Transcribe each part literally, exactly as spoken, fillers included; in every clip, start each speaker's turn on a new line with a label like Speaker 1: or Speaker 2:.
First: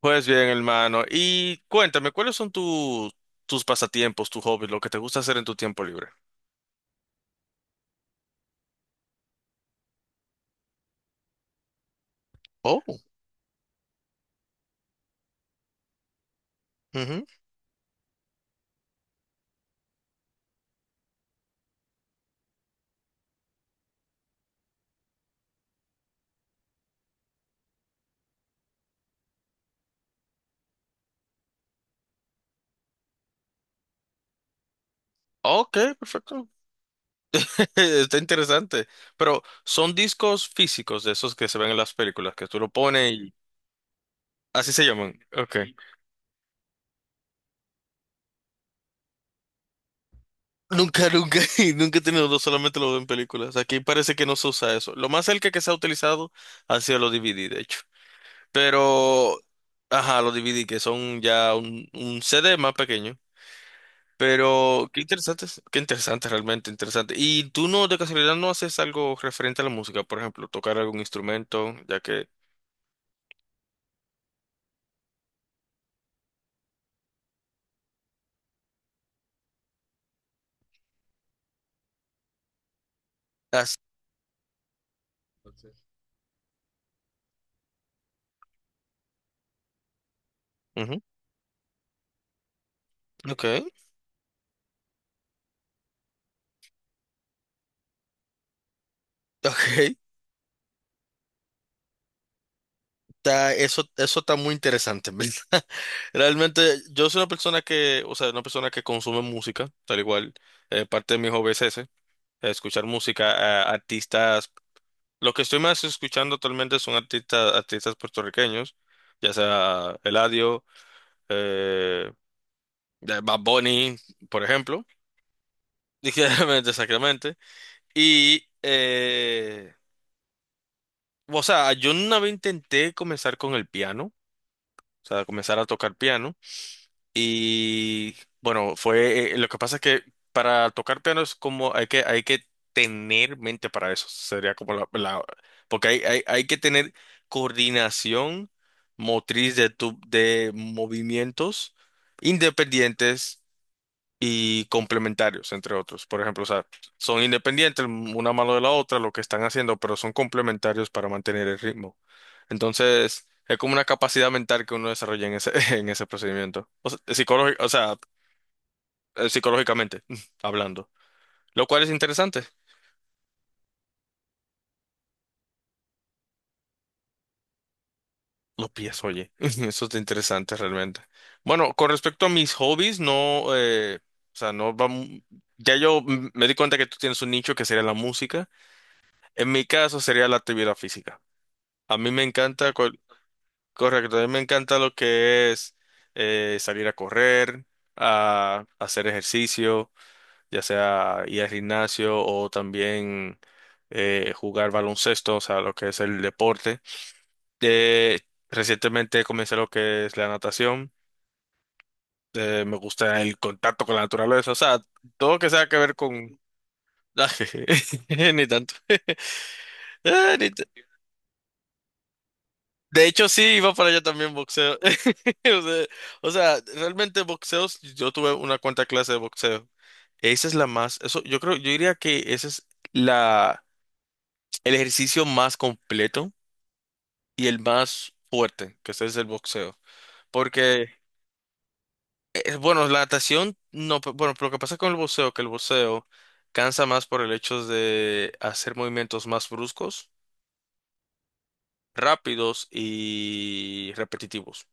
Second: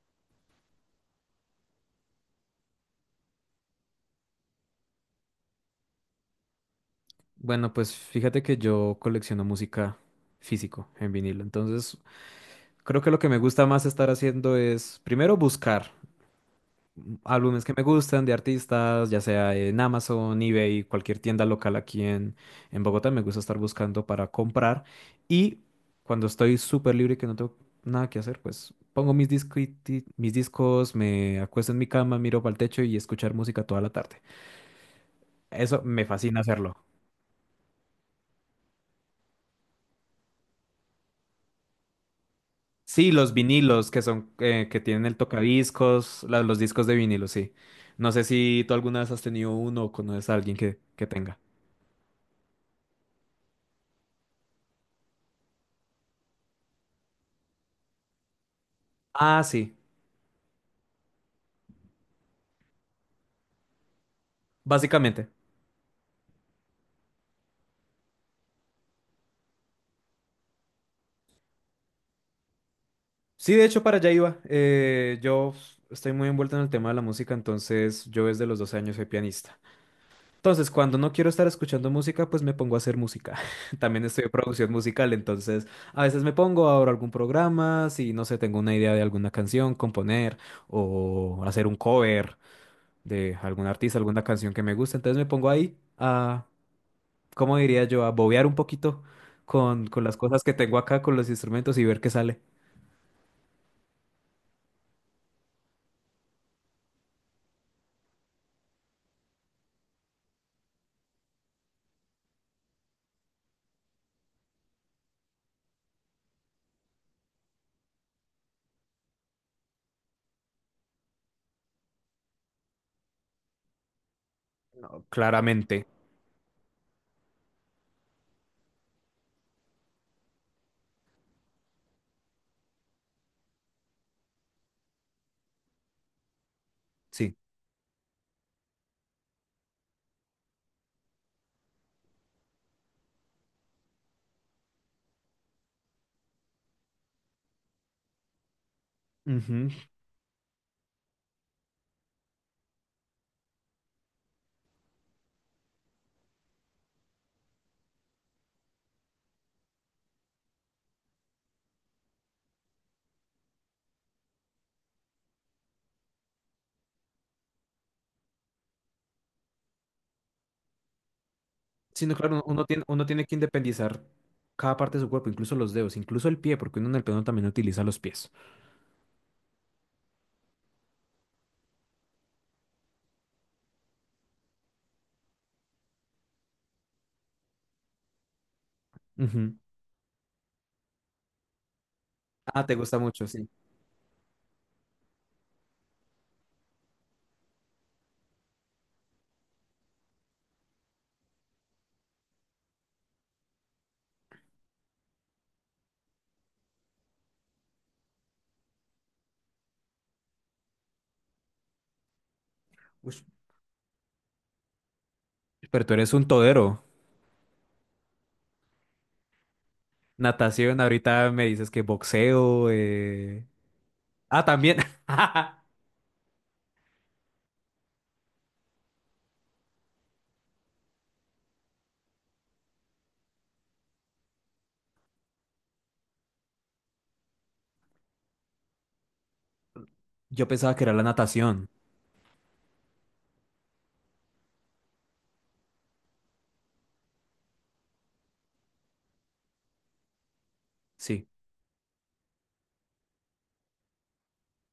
Speaker 1: Pues bien, hermano. Y cuéntame, ¿cuáles son tu- tus pasatiempos, tus hobbies, lo que te gusta hacer en tu tiempo libre?
Speaker 2: Bueno, pues fíjate que yo colecciono música físico en vinilo. Entonces,
Speaker 1: Oh,
Speaker 2: creo que lo que me gusta más estar haciendo es primero buscar
Speaker 1: ujú.
Speaker 2: álbumes que me gustan de artistas, ya sea en Amazon, eBay, cualquier tienda local aquí en, en Bogotá. Me gusta estar buscando para comprar. Y cuando estoy súper libre y que no tengo nada que hacer, pues pongo mis discuiti- mis discos, me acuesto en mi cama, miro para el techo y escuchar música toda la tarde.
Speaker 1: Ok,
Speaker 2: Eso me fascina
Speaker 1: perfecto.
Speaker 2: hacerlo.
Speaker 1: Está interesante. Pero son discos físicos de esos que se ven en las películas, que tú lo pones
Speaker 2: Sí, los
Speaker 1: y
Speaker 2: vinilos que son eh,
Speaker 1: así
Speaker 2: que
Speaker 1: se
Speaker 2: tienen el
Speaker 1: llaman. Ok.
Speaker 2: tocadiscos, la- los discos de vinilo, sí. No sé si tú alguna vez has tenido uno o conoces a alguien que, que
Speaker 1: Nunca, nunca,
Speaker 2: tenga.
Speaker 1: y nunca he tenido dos, solamente lo veo en películas. Aquí parece que no se usa eso. Lo más cerca que se ha utilizado ha sido los D V D, de hecho. Pero,
Speaker 2: Ah, sí,
Speaker 1: ajá, los D V D que son ya un, un C D más pequeño. Pero qué
Speaker 2: básicamente.
Speaker 1: interesante, es- qué interesante, realmente interesante. ¿Y tú no, de casualidad, no haces algo referente a la música? Por ejemplo, tocar algún instrumento, ya que...
Speaker 2: Sí, de hecho, para allá iba. Eh, yo estoy muy envuelto en el tema de la música, entonces yo desde los doce años soy pianista. Entonces, cuando no quiero estar escuchando música, pues me pongo a hacer música.
Speaker 1: Ah, sí.
Speaker 2: También estoy en producción musical, entonces a veces me pongo, abro algún programa, si no sé, tengo una idea de alguna canción, componer
Speaker 1: Ujú.
Speaker 2: o hacer un cover de
Speaker 1: Ok,
Speaker 2: algún artista, alguna canción que me gusta. Entonces me pongo ahí a, ¿cómo diría yo? A bobear un poquito con,
Speaker 1: ok.
Speaker 2: con las cosas que tengo acá, con los instrumentos y ver qué sale.
Speaker 1: Está, eso, eso está muy interesante, en ¿verdad? Realmente, yo soy una persona que, o sea, una persona que consume música, tal igual, eh, parte de mi hobby es ese, escuchar música, a artistas. Lo que estoy más escuchando actualmente son artistas, artistas puertorriqueños, ya sea Eladio, eh, de Bad Bunny, por ejemplo,
Speaker 2: No, claramente,
Speaker 1: dije realmente, exactamente. Y, eh, o sea, yo una vez intenté comenzar con el piano, o sea, comenzar a tocar piano.
Speaker 2: sí.
Speaker 1: Y bueno, fue, eh, lo que pasa es que para tocar piano es como, hay que, hay que tener mente para eso, sería como la, la- porque hay, hay, hay que tener coordinación motriz de,
Speaker 2: Ujú.
Speaker 1: tu, de movimientos independientes y complementarios, entre otros. Por ejemplo, o sea, son independientes una mano de la otra, lo que están haciendo, pero son complementarios para mantener el ritmo. Entonces, es como una capacidad mental que uno desarrolla en ese, en ese procedimiento. O sea, psicológi- o sea, eh, psicológicamente hablando. Lo cual es
Speaker 2: Sí, no, claro,
Speaker 1: interesante.
Speaker 2: uno tiene, uno tiene que independizar cada parte de su cuerpo, incluso los dedos, incluso el pie, porque uno en el piano también utiliza los pies.
Speaker 1: Los pies, oye, eso es interesante realmente. Bueno, con respecto a mis hobbies, no, eh, o sea, no vamos, ya yo mm, me di cuenta que tú tienes un nicho que sería la música. En
Speaker 2: Ujú.
Speaker 1: mi caso sería la actividad física. A mí me
Speaker 2: Ah,
Speaker 1: encanta,
Speaker 2: te
Speaker 1: cual-
Speaker 2: gusta mucho, sí.
Speaker 1: correcto, a mí me encanta lo que es eh, salir a correr, a hacer ejercicio, ya sea ir al gimnasio o también eh, jugar baloncesto, o sea, lo que es el deporte. Eh, recientemente comencé lo que es la natación, eh, me gusta
Speaker 2: Ush,
Speaker 1: el contacto con la naturaleza, o sea, todo lo que sea que
Speaker 2: pero
Speaker 1: ver
Speaker 2: tú eres un
Speaker 1: con...
Speaker 2: todero.
Speaker 1: Ni tanto, Ah, ni...
Speaker 2: Natación, ahorita me dices que boxeo.
Speaker 1: De hecho, sí,
Speaker 2: eh.
Speaker 1: iba para allá también
Speaker 2: Ah, también.
Speaker 1: boxeo. O sea, o sea, realmente boxeos, yo tuve una cuanta clase de boxeo. Esa es la más, eso, yo creo, yo diría que ese es la, el ejercicio más completo y el más fuerte, que ese es el boxeo.
Speaker 2: Yo pensaba que
Speaker 1: Porque,
Speaker 2: era la natación.
Speaker 1: eh, bueno, la natación, no, pe- bueno, pero lo que pasa con el boxeo, que el boxeo cansa más por el hecho de hacer movimientos más bruscos,
Speaker 2: Sí.
Speaker 1: rápidos y repetitivos.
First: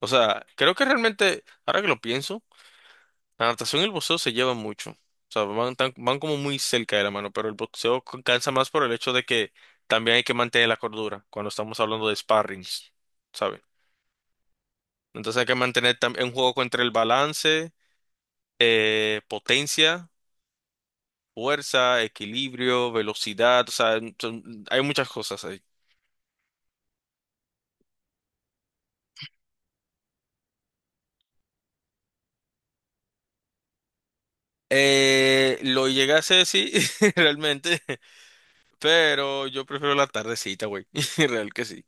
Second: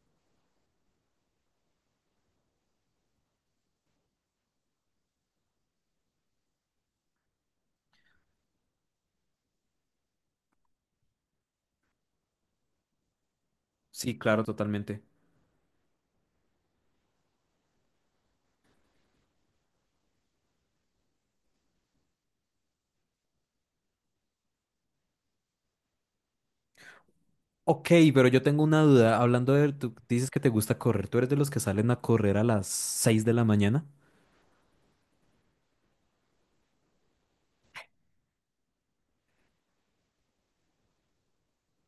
Speaker 1: O sea, creo que realmente, ahora que lo pienso, la natación y el boxeo se llevan mucho. O sea, van, tan- van como muy cerca de la mano, pero el boxeo c- cansa más por el hecho de que también hay que mantener la cordura cuando estamos hablando de sparrings, ¿sabes?
Speaker 2: Sí, claro, totalmente.
Speaker 1: Entonces hay que mantener tam- un juego entre el balance, eh, potencia, fuerza, equilibrio, velocidad, o sea, son- hay muchas cosas ahí.
Speaker 2: Ok, pero yo tengo una duda. Hablando de, tú dices que te gusta correr. ¿Tú eres de los que salen a correr a las seis de la mañana?
Speaker 1: Eh, lo llegué a hacer, sí, realmente, pero yo prefiero la tardecita, güey, real que sí.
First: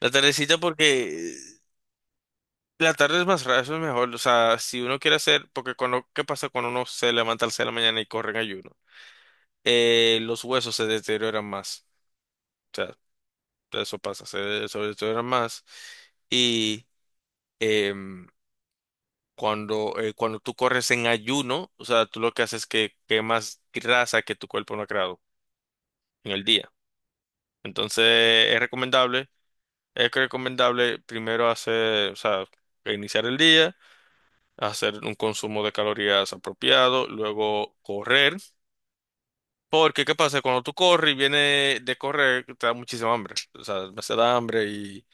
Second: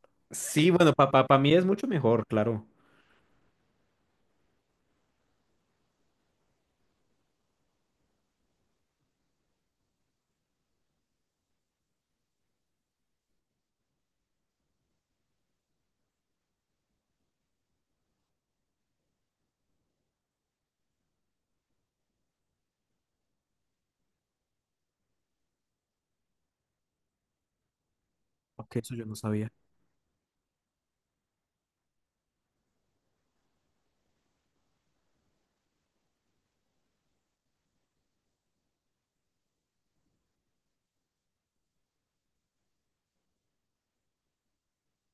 Speaker 1: La tardecita
Speaker 2: Sí, bueno,
Speaker 1: porque
Speaker 2: para mí es mucho mejor, claro.
Speaker 1: la tarde es más rara, eso es mejor. O sea, si uno quiere hacer, porque cuando, ¿qué pasa cuando uno se levanta al seis de la mañana y corre en ayuno? Eh, los huesos se deterioran más. O sea, eso pasa, se, se deterioran más. Y em, cuando, eh, cuando tú corres en ayuno, o sea, tú lo que haces es que quemas grasa que tu cuerpo no ha creado en el día. Entonces, es
Speaker 2: Ok, eso yo no
Speaker 1: recomendable,
Speaker 2: sabía.
Speaker 1: es recomendable primero hacer, o sea, iniciar el día. Hacer un consumo de calorías apropiado, luego correr, porque ¿qué pasa? Cuando tú corres y vienes de correr, te da muchísima hambre, o sea, se da hambre y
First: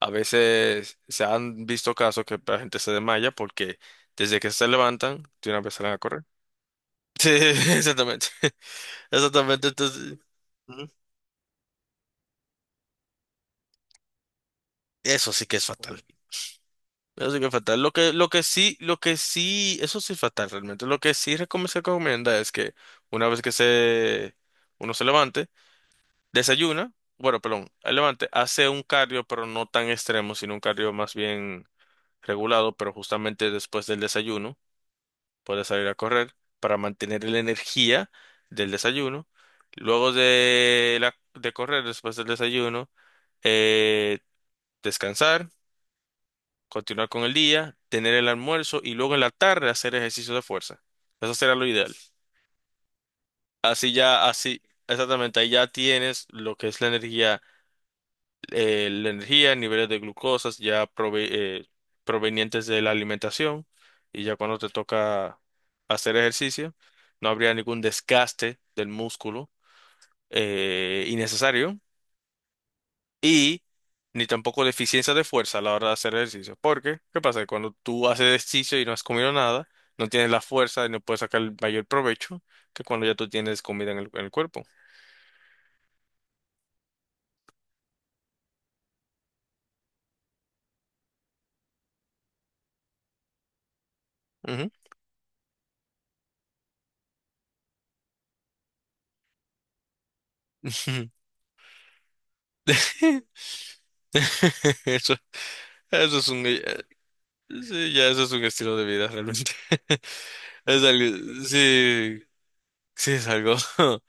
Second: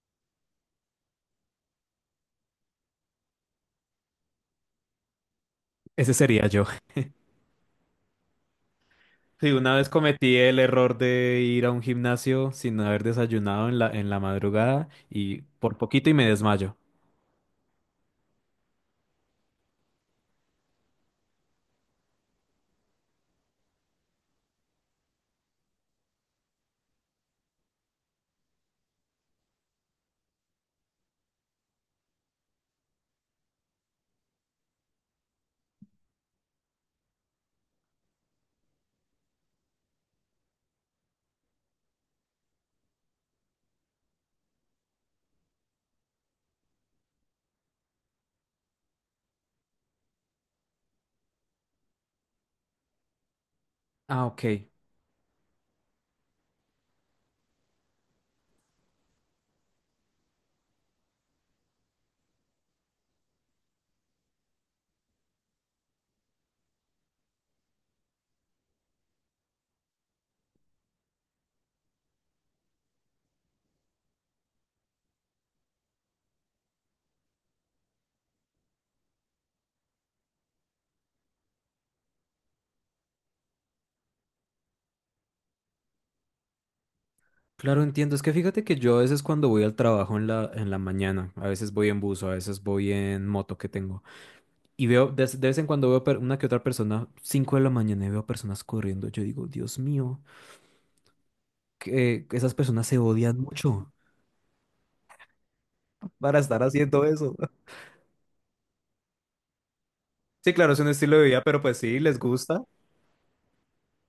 Speaker 1: a veces se han visto casos que la gente se desmaya porque desde que se levantan, de una vez salen a
Speaker 2: Ese
Speaker 1: correr.
Speaker 2: sería yo.
Speaker 1: Sí, exactamente,
Speaker 2: Sí,
Speaker 1: exactamente,
Speaker 2: una vez
Speaker 1: entonces...
Speaker 2: cometí el
Speaker 1: Ujú.
Speaker 2: error de ir a un gimnasio sin haber desayunado en la, en la madrugada
Speaker 1: Eso
Speaker 2: y
Speaker 1: sí que es
Speaker 2: por
Speaker 1: fatal.
Speaker 2: poquito y me desmayo.
Speaker 1: Eso sí que es fatal. Lo que, lo que sí, lo que sí, eso sí es fatal realmente. Lo que sí recom- se recomienda es que una vez que se, uno se levante, desayuna, bueno, perdón, el levante hace un cardio, pero no tan extremo, sino un cardio más bien regulado, pero justamente después del desayuno puede salir a correr para mantener la energía del desayuno. Luego de, la, de correr, después del desayuno, eh, descansar, continuar con el día, tener el almuerzo y luego en la tarde hacer ejercicio de fuerza. Eso será lo ideal. Así
Speaker 2: Ah,
Speaker 1: ya,
Speaker 2: ok.
Speaker 1: así, exactamente, ahí ya tienes lo que es la energía, eh, la energía, niveles de glucosas ya prove- eh, provenientes de la alimentación, y ya cuando te toca hacer ejercicio, no habría ningún desgaste del músculo eh, innecesario y ni tampoco deficiencia de fuerza a la hora de hacer ejercicio. Porque, ¿qué pasa? Cuando tú haces ejercicio y no has comido nada, no tienes la fuerza y no puedes sacar el mayor provecho que cuando ya tú tienes comida en el, en el cuerpo.
Speaker 2: Claro, entiendo. Es que fíjate que yo a veces cuando voy al trabajo en la, en la mañana, a veces voy en bus, a veces voy en moto que tengo.
Speaker 1: Ujú.
Speaker 2: Y veo, de, de vez en cuando veo per- una que otra persona, cinco de la mañana, y veo personas corriendo. Yo digo, Dios mío, que esas personas se odian mucho
Speaker 1: Eso, eso es
Speaker 2: para
Speaker 1: un...
Speaker 2: estar haciendo eso.
Speaker 1: Sí, ya eso es un estilo de vida realmente.
Speaker 2: Sí, claro, es
Speaker 1: Es
Speaker 2: un
Speaker 1: algo,
Speaker 2: estilo de vida, pero pues sí, les
Speaker 1: sí,
Speaker 2: gusta.
Speaker 1: sí es algo.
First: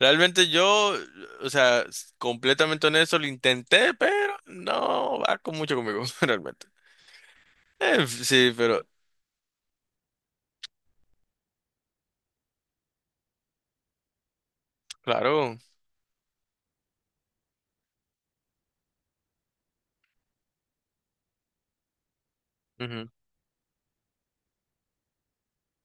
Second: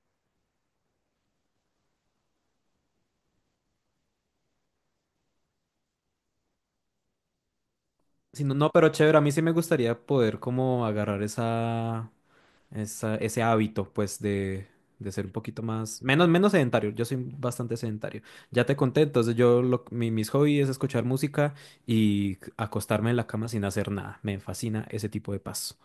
Speaker 1: Realmente yo, o sea, s- completamente honesto, lo intenté, pero no va con mucho conmigo, realmente. Eh,
Speaker 2: Si
Speaker 1: sí,
Speaker 2: no, no,
Speaker 1: pero
Speaker 2: pero chévere, a mí sí me gustaría poder como agarrar esa, esa, ese hábito, pues, de, de ser un
Speaker 1: claro.
Speaker 2: poquito más, menos, menos sedentario. Yo soy bastante sedentario. Ya te conté, entonces yo, lo- mi- mis hobbies es escuchar música y acostarme
Speaker 1: Ujú.
Speaker 2: en la cama sin hacer nada. Me fascina ese tipo de paz.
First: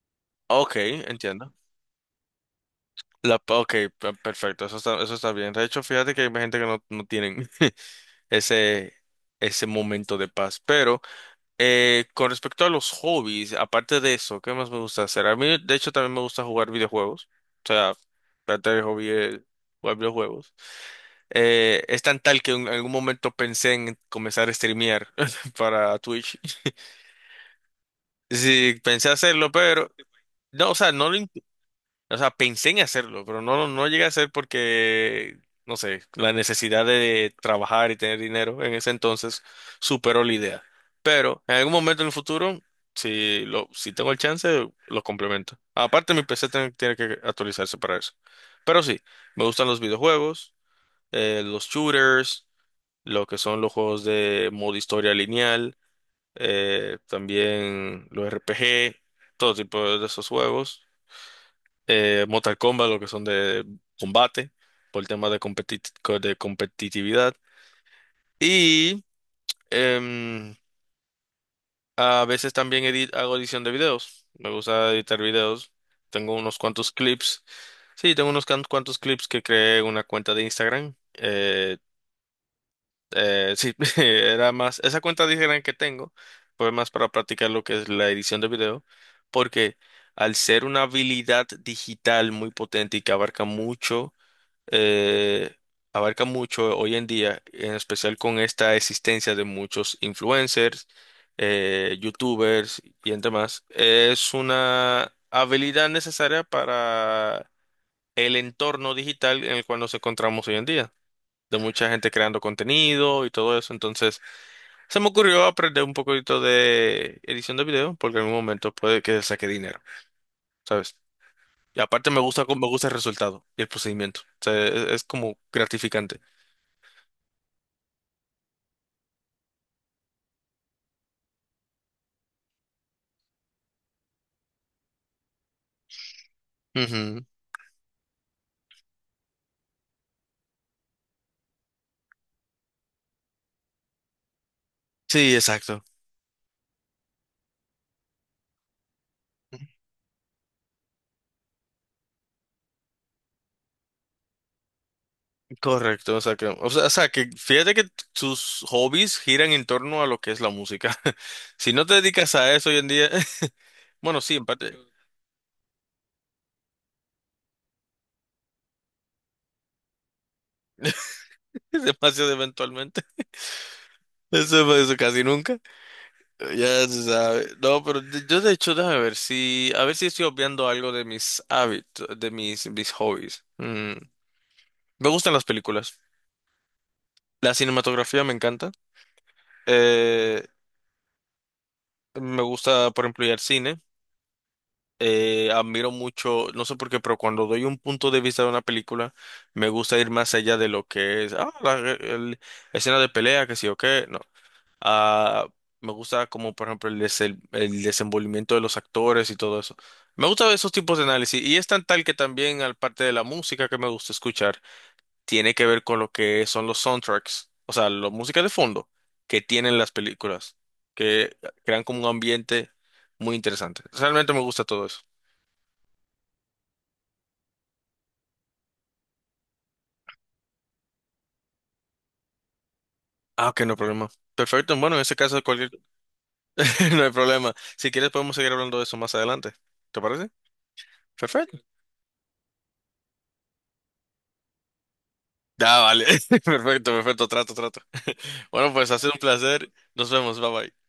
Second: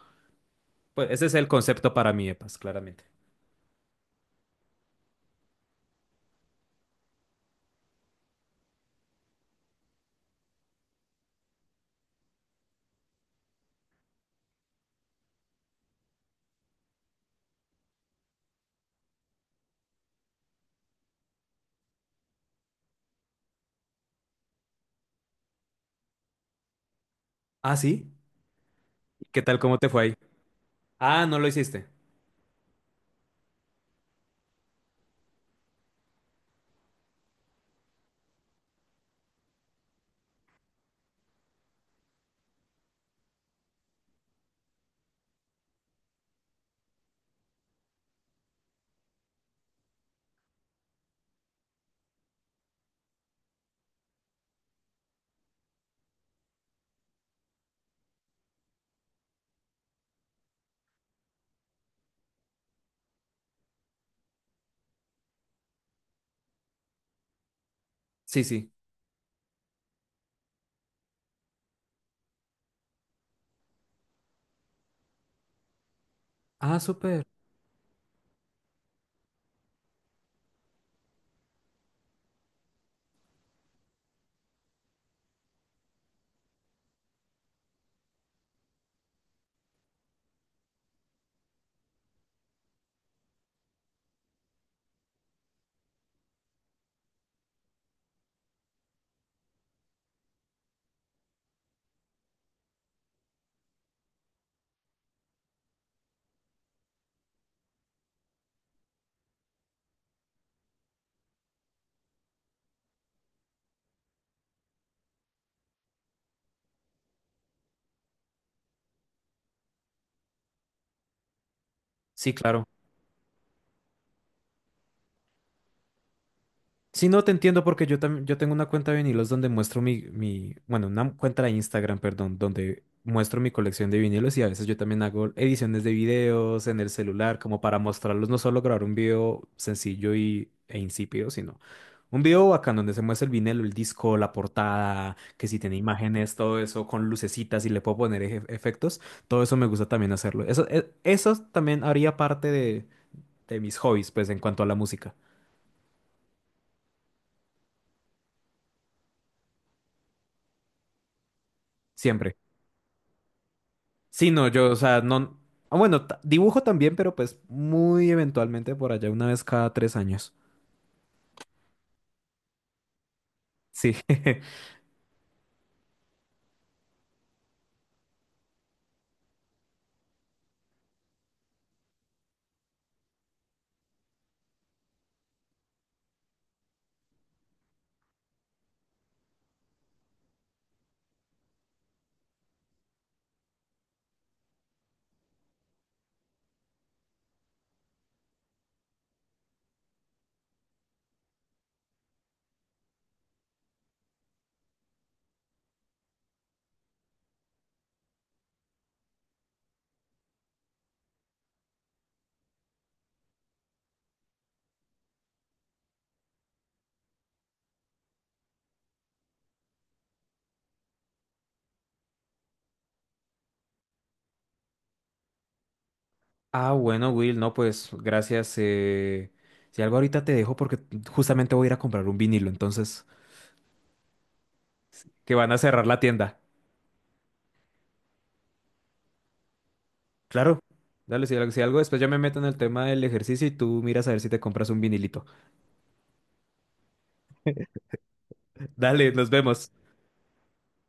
Speaker 1: Ok,
Speaker 2: Pues ese es el
Speaker 1: entiendo.
Speaker 2: concepto para mí, E P A S, claramente.
Speaker 1: La, pa- ok, pe- perfecto, eso está, eso está bien. De hecho, fíjate que hay gente que no, no tienen ese, ese momento de paz, pero... Eh, con respecto a los hobbies, aparte de eso, ¿qué más me gusta hacer? A mí, de hecho, también me gusta jugar videojuegos. O sea, parte del hobby es jugar videojuegos. Eh, es tan tal que en algún momento pensé en comenzar a streamear para Twitch.
Speaker 2: Ah, sí.
Speaker 1: Sí, pensé
Speaker 2: ¿Qué
Speaker 1: hacerlo,
Speaker 2: tal? ¿Cómo te
Speaker 1: pero
Speaker 2: fue ahí?
Speaker 1: no, o sea, no, lo...
Speaker 2: Ah, no lo hiciste.
Speaker 1: o sea, pensé en hacerlo, pero no, no no llegué a hacer porque, no sé, la necesidad de trabajar y tener dinero en ese entonces superó la idea. Pero en algún momento en el futuro, si lo, si tengo el chance, lo complemento. Aparte, mi P C tiene, tiene que actualizarse para eso. Pero sí, me gustan los videojuegos, eh, los shooters, lo que son los juegos de modo historia lineal, eh, también los R P G, todo tipo de esos juegos, eh, Mortal Kombat, lo que son de combate, por el tema de, competi- co- de competitividad.
Speaker 2: Sí, sí.
Speaker 1: Y em, a veces también edit- hago edición de videos. Me gusta editar videos. Tengo unos
Speaker 2: Ah,
Speaker 1: cuantos
Speaker 2: súper.
Speaker 1: clips. Sí, tengo unos can- cuantos clips que creé en una cuenta de Instagram. Eh, eh, sí, era más, esa cuenta de Instagram que tengo fue más para practicar lo que es la edición de video, porque al ser una habilidad digital muy potente y que abarca mucho, eh, abarca mucho hoy en día, en especial con esta existencia de muchos influencers, eh, youtubers y entre más, es una habilidad necesaria para el entorno digital en el cual nos encontramos hoy en día, de mucha gente creando contenido y todo eso. Entonces, se me ocurrió aprender un poquito de edición de video, porque en un momento puede que saque dinero, ¿sabes? Y aparte me
Speaker 2: Sí,
Speaker 1: gusta,
Speaker 2: claro.
Speaker 1: me gusta el resultado y el procedimiento. O sea, es es como gratificante.
Speaker 2: Sí, no te entiendo porque yo también yo tengo una cuenta de vinilos donde muestro mi, mi, bueno, una cuenta de Instagram, perdón, donde muestro mi colección de vinilos y a veces yo también hago ediciones de videos en el
Speaker 1: Ujú.
Speaker 2: celular como para mostrarlos, no solo grabar un video sencillo y, e insípido, sino un video bacán donde se muestra el vinilo, el disco, la portada,
Speaker 1: Sí,
Speaker 2: que si tiene
Speaker 1: exacto.
Speaker 2: imágenes, todo eso con lucecitas y le puedo poner eje- efectos, todo eso me gusta también hacerlo. Eso, e- eso también haría parte de, de mis hobbies, pues en cuanto a la música,
Speaker 1: Correcto, o sea que, o sea, o sea que fíjate que tus hobbies giran en torno a lo que es la música. Si no te dedicas
Speaker 2: siempre.
Speaker 1: a eso hoy en día, bueno,
Speaker 2: Sí,
Speaker 1: sí, en
Speaker 2: no, yo,
Speaker 1: parte.
Speaker 2: o sea, no. Ah, bueno, ta- dibujo también, pero pues muy eventualmente por allá, una vez cada tres años.
Speaker 1: Demasiado eventualmente.
Speaker 2: Sí.
Speaker 1: Eso, eso casi nunca. Ya se sabe. No, pero de- yo de hecho, déjame ver si, a ver si estoy obviando algo de mis hábitos, de mis, mis hobbies. Mm, Me gustan las películas. La cinematografía me encanta. Eh, me gusta, por ejemplo, ir al cine. Eh, admiro mucho, no sé por qué, pero cuando doy un punto de vista de una película, me gusta ir más allá de lo que es, ah, la el- escena de pelea, que sí o qué, no. Ah, me gusta como, por ejemplo, el, des- el, el desenvolvimiento de los actores y todo eso. Me gusta esos tipos de análisis y es tan tal que también, al parte de la música que me gusta escuchar, tiene que ver con lo que son los soundtracks, o sea, la música de fondo que tienen las películas, que crean como un ambiente muy interesante. Realmente me gusta todo eso.
Speaker 2: Ah, bueno, Will, no, pues gracias. eh, Si algo ahorita te dejo porque justamente voy a ir a comprar un vinilo, entonces,
Speaker 1: Ah, ok, no hay problema. Perfecto. Bueno, en ese
Speaker 2: que
Speaker 1: caso,
Speaker 2: van a
Speaker 1: cualquier...
Speaker 2: cerrar la tienda.
Speaker 1: no hay problema. Si quieres, podemos seguir hablando de eso más adelante. ¿Te parece?
Speaker 2: Claro. Dale, si algo,
Speaker 1: Perfecto.
Speaker 2: si algo después ya me meto en el tema del ejercicio y tú miras a ver si te compras un vinilito.
Speaker 1: Ya, vale. Perfecto, perfecto. Trato, trato. Bueno, pues ha sido
Speaker 2: Dale,
Speaker 1: un
Speaker 2: nos
Speaker 1: placer.
Speaker 2: vemos.
Speaker 1: Nos vemos. Bye bye.